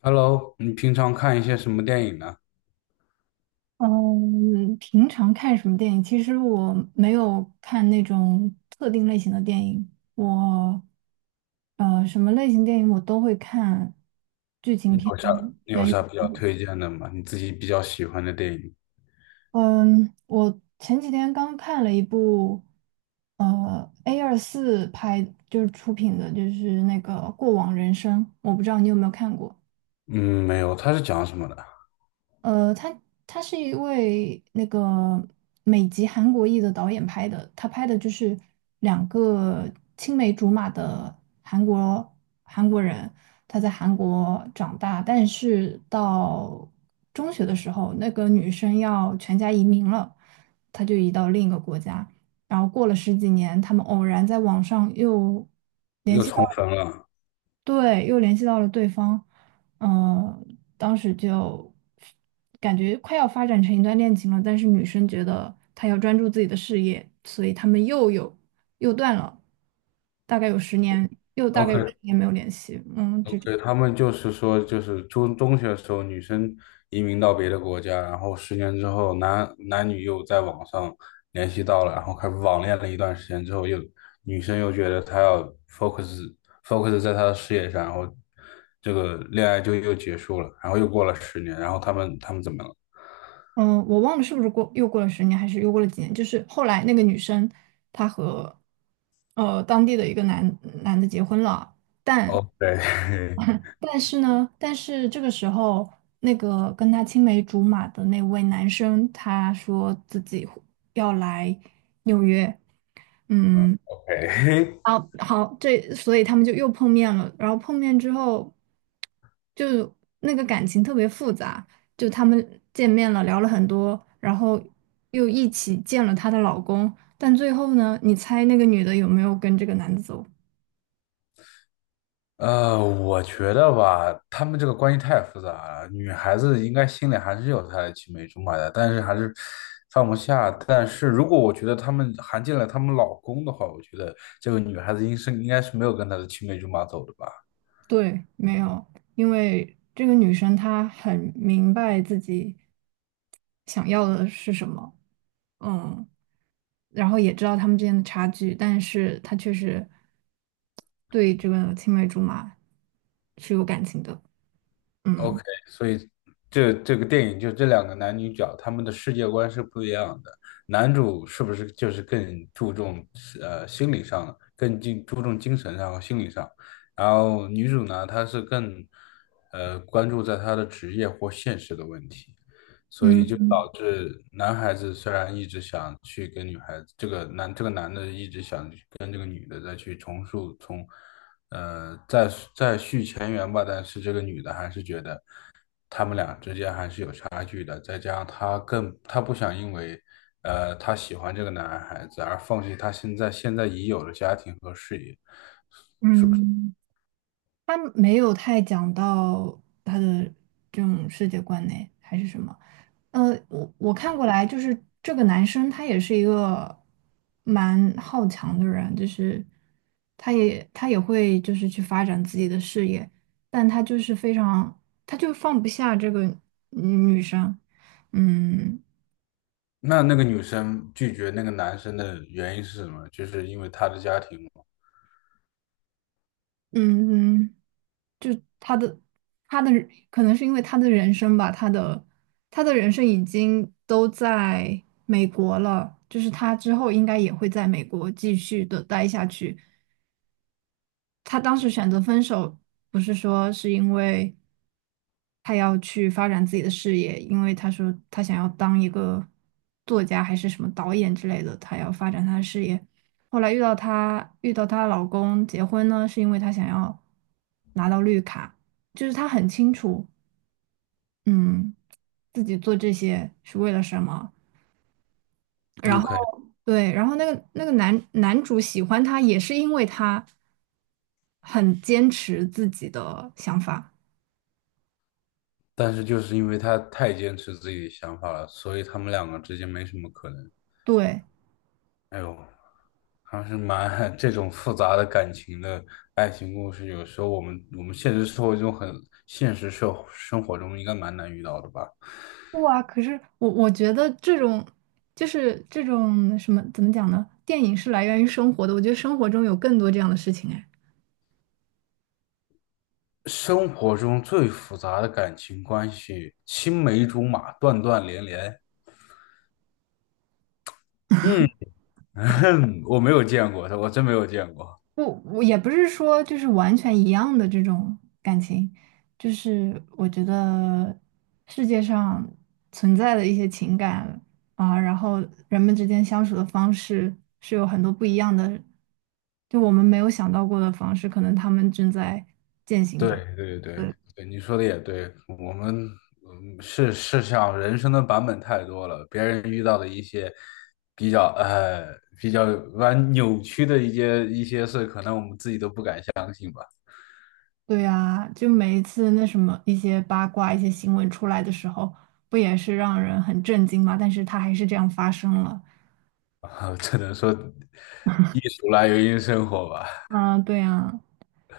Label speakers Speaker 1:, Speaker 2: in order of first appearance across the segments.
Speaker 1: Hello，你平常看一些什么电影呢？
Speaker 2: 嗯，平常看什么电影？其实我没有看那种特定类型的电影，我什么类型电影我都会看，剧
Speaker 1: 你
Speaker 2: 情片、
Speaker 1: 有啥你有
Speaker 2: 悬疑
Speaker 1: 啥比
Speaker 2: 片。
Speaker 1: 较推荐的吗？你自己比较喜欢的电影？
Speaker 2: 嗯，我前几天刚看了一部A24拍就是出品的，就是那个《过往人生》，我不知道你有没有看过。
Speaker 1: 嗯，没有，它是讲什么的？
Speaker 2: 呃，他他是一位那个美籍韩国裔的导演拍的，他拍的就是两个青梅竹马的韩国韩国人，他在韩国长大，但是到中学的时候，那个女生要全家移民了，他就移到另一个国家，然后过了十几年，他们偶然在网上又
Speaker 1: 又重生了。
Speaker 2: 对，又联系到了对方，嗯、当时就感觉快要发展成一段恋情了，但是女生觉得她要专注自己的事业，所以他们又断了，大概有十年，又大概有十
Speaker 1: OK，
Speaker 2: 年没有联系，就这样。
Speaker 1: OK，他们就是说，就是中学的时候，女生移民到别的国家，然后十年之后男女又在网上联系到了，然后开始网恋了一段时间之后又，女生又觉得她要 focus focus 在她的事业上，然后这个恋爱就又结束了，然后又过了十年，然后他们怎么了
Speaker 2: 嗯，我忘了是不是又过了十年，还是又过了几年，就是后来那个女生她和当地的一个男的结婚了。但
Speaker 1: ？OK，
Speaker 2: 但是呢，但是这个时候，那个跟他青梅竹马的那位男生，他说自己要来纽约，
Speaker 1: 嗯
Speaker 2: 嗯，
Speaker 1: ，OK，
Speaker 2: 好好，所以他们就又碰面了。然后碰面之后，就那个感情特别复杂，就他们见面了，聊了很多，然后又一起见了她的老公。但最后呢，你猜那个女的有没有跟这个男的走？
Speaker 1: 我觉得吧，他们这个关系太复杂了。女孩子应该心里还是有她的青梅竹马的，但是还是放不下。但是如果我觉得他们含进了他们老公的话，我觉得这个女孩子应该是没有跟她的青梅竹马走的吧。
Speaker 2: 对，没有，因为这个女生她很明白自己想要的是什么，嗯，然后也知道他们之间的差距，但是她确实对这个青梅竹马是有感情的，嗯，
Speaker 1: OK，所以这个电影就这两个男女角，他们的世界观是不一样的。男主是不是就是更注重心理上，更注重精神上和心理上？然后女主呢，她是更关注在她的职业或现实的问题，所以就
Speaker 2: 嗯
Speaker 1: 导致男孩子虽然一直想去跟女孩子，这个男的一直想去跟这个女的再去重塑从呃，再再续前缘吧，但是这个女的还是觉得他们俩之间还是有差距的，再加上她更，她不想因为她喜欢这个男孩子而放弃她现在已有的家庭和事业。
Speaker 2: 嗯，她没有太讲到她的这种世界观呢，还是什么。我看过来，就是这个男生他也是一个蛮好强的人，就是他也会就是去发展自己的事业，但他就是非常，他就放不下这个女生，嗯
Speaker 1: 那那个女生拒绝那个男生的原因是什么？就是因为她的家庭嘛。
Speaker 2: 嗯嗯，就他的他的可能是因为他的人生吧，他的人生已经都在美国了，就是他之后应该也会在美国继续的待下去。他当时选择分手，不是说是因为他要去发展自己的事业，因为他说他想要当一个作家还是什么导演之类的，他要发展他的事业。后来遇到她老公结婚呢，是因为她想要拿到绿卡，就是她很清楚，嗯，自己做这些是为了什么。然后。
Speaker 1: OK，
Speaker 2: 对，然后那个男主喜欢她，也是因为她很坚持自己的想法。
Speaker 1: 但是就是因为他太坚持自己的想法了，所以他们两个之间没什么可能。
Speaker 2: 对，
Speaker 1: 哎呦，还是蛮 这种复杂的感情的爱情故事，有时候我们现实生活中现实生活中应该蛮难遇到的吧。
Speaker 2: 哇，可是我觉得这种就是这种什么怎么讲呢？电影是来源于生活的，我觉得生活中有更多这样的事情哎。
Speaker 1: 生活中最复杂的感情关系，青梅竹马，断断连连。嗯，我没有见过，我真没有见过。
Speaker 2: 我也不是说就是完全一样的这种感情，就是我觉得世界上存在的一些情感啊，然后人们之间相处的方式是有很多不一样的，就我们没有想到过的方式，可能他们正在践行
Speaker 1: 对
Speaker 2: 着。
Speaker 1: 对对对，你说的也对，我们像人生的版本太多了，别人遇到的一些比较呃比较扭曲的一些事，可能我们自己都不敢想，
Speaker 2: 对啊，就每一次那什么一些八卦、一些新闻出来的时候，不也是让人很震惊吗？但是它还是这样发生了。
Speaker 1: 只能说艺术来源于生活 吧。
Speaker 2: 嗯，对呀，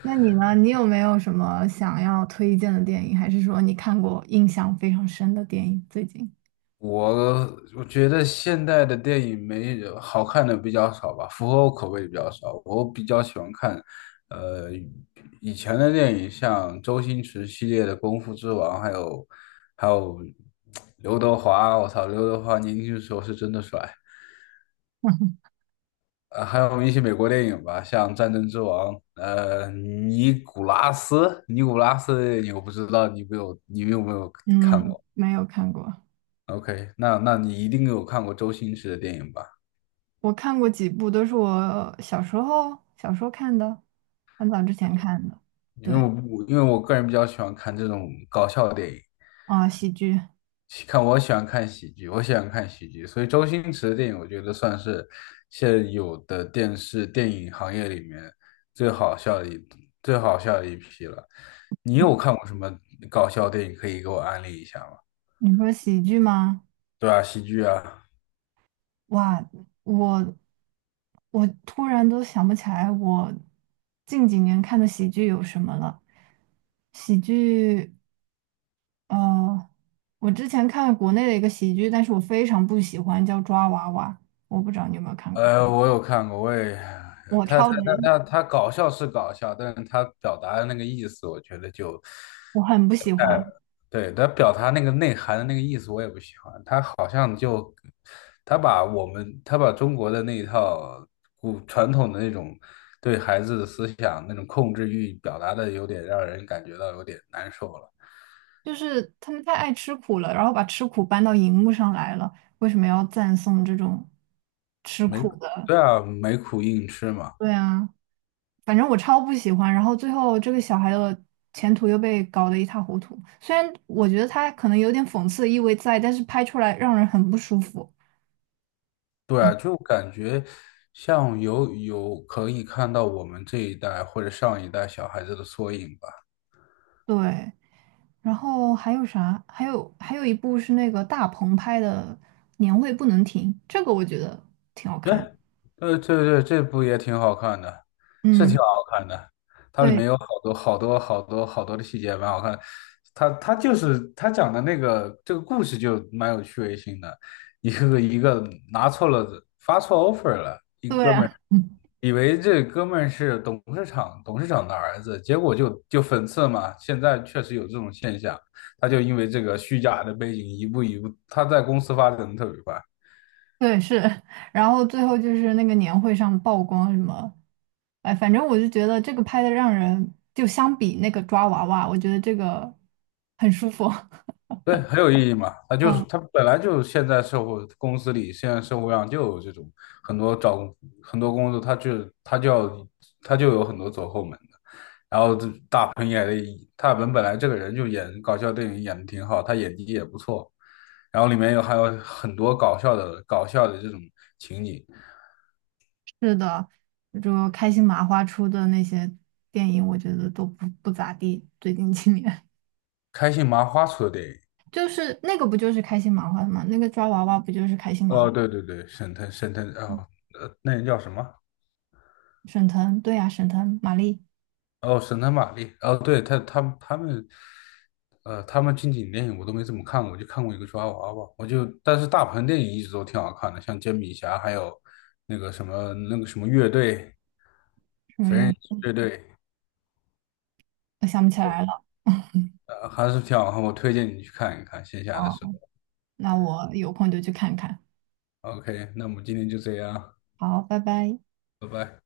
Speaker 2: 那你呢？你有没有什么想要推荐的电影，还是说你看过印象非常深的电影？最近，
Speaker 1: 我我觉得现代的电影没好看的比较少吧，符合我口味的比较少。我比较喜欢看，呃，以前的电影，像周星驰系列的《功夫之王》，还有刘德华。我操，刘德华年轻的时候是真的帅。呃，还有一些美国电影吧，像《战争之王》，尼古拉斯的电影我不知道你有没有看
Speaker 2: 嗯，
Speaker 1: 过
Speaker 2: 没有看过。
Speaker 1: ？OK，那那你一定有看过周星驰的电影吧？
Speaker 2: 我看过几部，都是我小时候看的，很早之前看的。
Speaker 1: 因为我
Speaker 2: 对，
Speaker 1: 因为我个人比较喜欢看这种搞笑电影，
Speaker 2: 啊，喜剧，
Speaker 1: 喜看我喜欢看喜剧，我喜欢看喜剧，所以周星驰的电影我觉得算是现有的电视电影行业里面最好笑的一最好笑的一批了。你有看过什么搞笑电影可以给我安利一下吗？
Speaker 2: 你说喜剧吗？
Speaker 1: 对啊，喜剧啊，
Speaker 2: 哇，我我突然都想不起来我近几年看的喜剧有什么了。喜剧，呃，我之前看国内的一个喜剧，但是我非常不喜欢，叫《抓娃娃》，我不知道你有没有看过。
Speaker 1: 呃，我有看过，
Speaker 2: 我
Speaker 1: 他他
Speaker 2: 超级，
Speaker 1: 他搞笑是搞笑，但是他表达的那个意思，我觉得就
Speaker 2: 我很不喜欢，
Speaker 1: 对，他表达那个内涵的那个意思我也不喜欢，他好像就他把中国的那一套古传统的那种对孩子的思想那种控制欲表达的有点让人感觉到有点难受了，
Speaker 2: 就是他们太爱吃苦了，然后把吃苦搬到荧幕上来了，为什么要赞颂这种吃
Speaker 1: 没
Speaker 2: 苦的？
Speaker 1: 对啊，没苦硬吃嘛，
Speaker 2: 对啊，反正我超不喜欢。然后最后这个小孩的前途又被搞得一塌糊涂，虽然我觉得他可能有点讽刺意味在，但是拍出来让人很不舒服。
Speaker 1: 对
Speaker 2: 嗯，
Speaker 1: 啊，就感觉像可以看到我们这一代或者上一代小孩子的缩影吧。
Speaker 2: 对。然后还有啥？还有一部是那个大鹏拍的《年会不能停》，这个我觉得挺好
Speaker 1: 对，
Speaker 2: 看的。
Speaker 1: 对对对，这部也挺好看的，是挺
Speaker 2: 嗯，
Speaker 1: 好看的。它里
Speaker 2: 对
Speaker 1: 面有好多好多好多好多的细节，蛮好看就是他讲的那个这个故事就蛮有趣味性的，一个一个拿错了发错 offer 了，
Speaker 2: 对啊，嗯，
Speaker 1: 以为这哥们儿是董事长的儿子，结果就讽刺嘛。现在确实有这种现象，他就因为这个虚假的背景，一步一步，他在公司发展的特别快。
Speaker 2: 对是。然后最后就是那个年会上曝光什么，哎，反正我就觉得这个拍的让人就相比那个抓娃娃，我觉得这个很舒服。
Speaker 1: 对，很有意义嘛。他就是
Speaker 2: 嗯，
Speaker 1: 他本来就现在社会公司里，现在社会上就有这种很多找很多工作，他就有很多走后门的。然后这大鹏演的，大鹏本来这个人就演搞笑电影演的挺好，他演技也不错。然后里面还有很多搞笑的这种情景，
Speaker 2: 是的，就开心麻花出的那些电影，我觉得都不咋地，最近几年。
Speaker 1: 开心麻花出的电影。
Speaker 2: 就是那个不就是开心麻花的吗？那个抓娃娃不就是开心麻
Speaker 1: 哦，对对对，沈腾沈腾啊，呃，那人叫什么？
Speaker 2: 沈腾？对呀、沈腾、马丽、
Speaker 1: 哦，神探玛丽，哦，对，他们，呃，他们近几年电影我都没怎么看过，我就看过一个抓娃娃，但是大鹏电影一直都挺好看的，像煎饼侠，还有那个什么乐队，
Speaker 2: 什么
Speaker 1: 缝
Speaker 2: 月，
Speaker 1: 人乐队，
Speaker 2: 我想不起来了。
Speaker 1: 呃，还是挺好看，我推荐你去看一看，线下的时
Speaker 2: 哦，
Speaker 1: 候。
Speaker 2: 那我有空就去看看。
Speaker 1: OK，那我们今天就这样，
Speaker 2: 好，拜拜。
Speaker 1: 拜拜。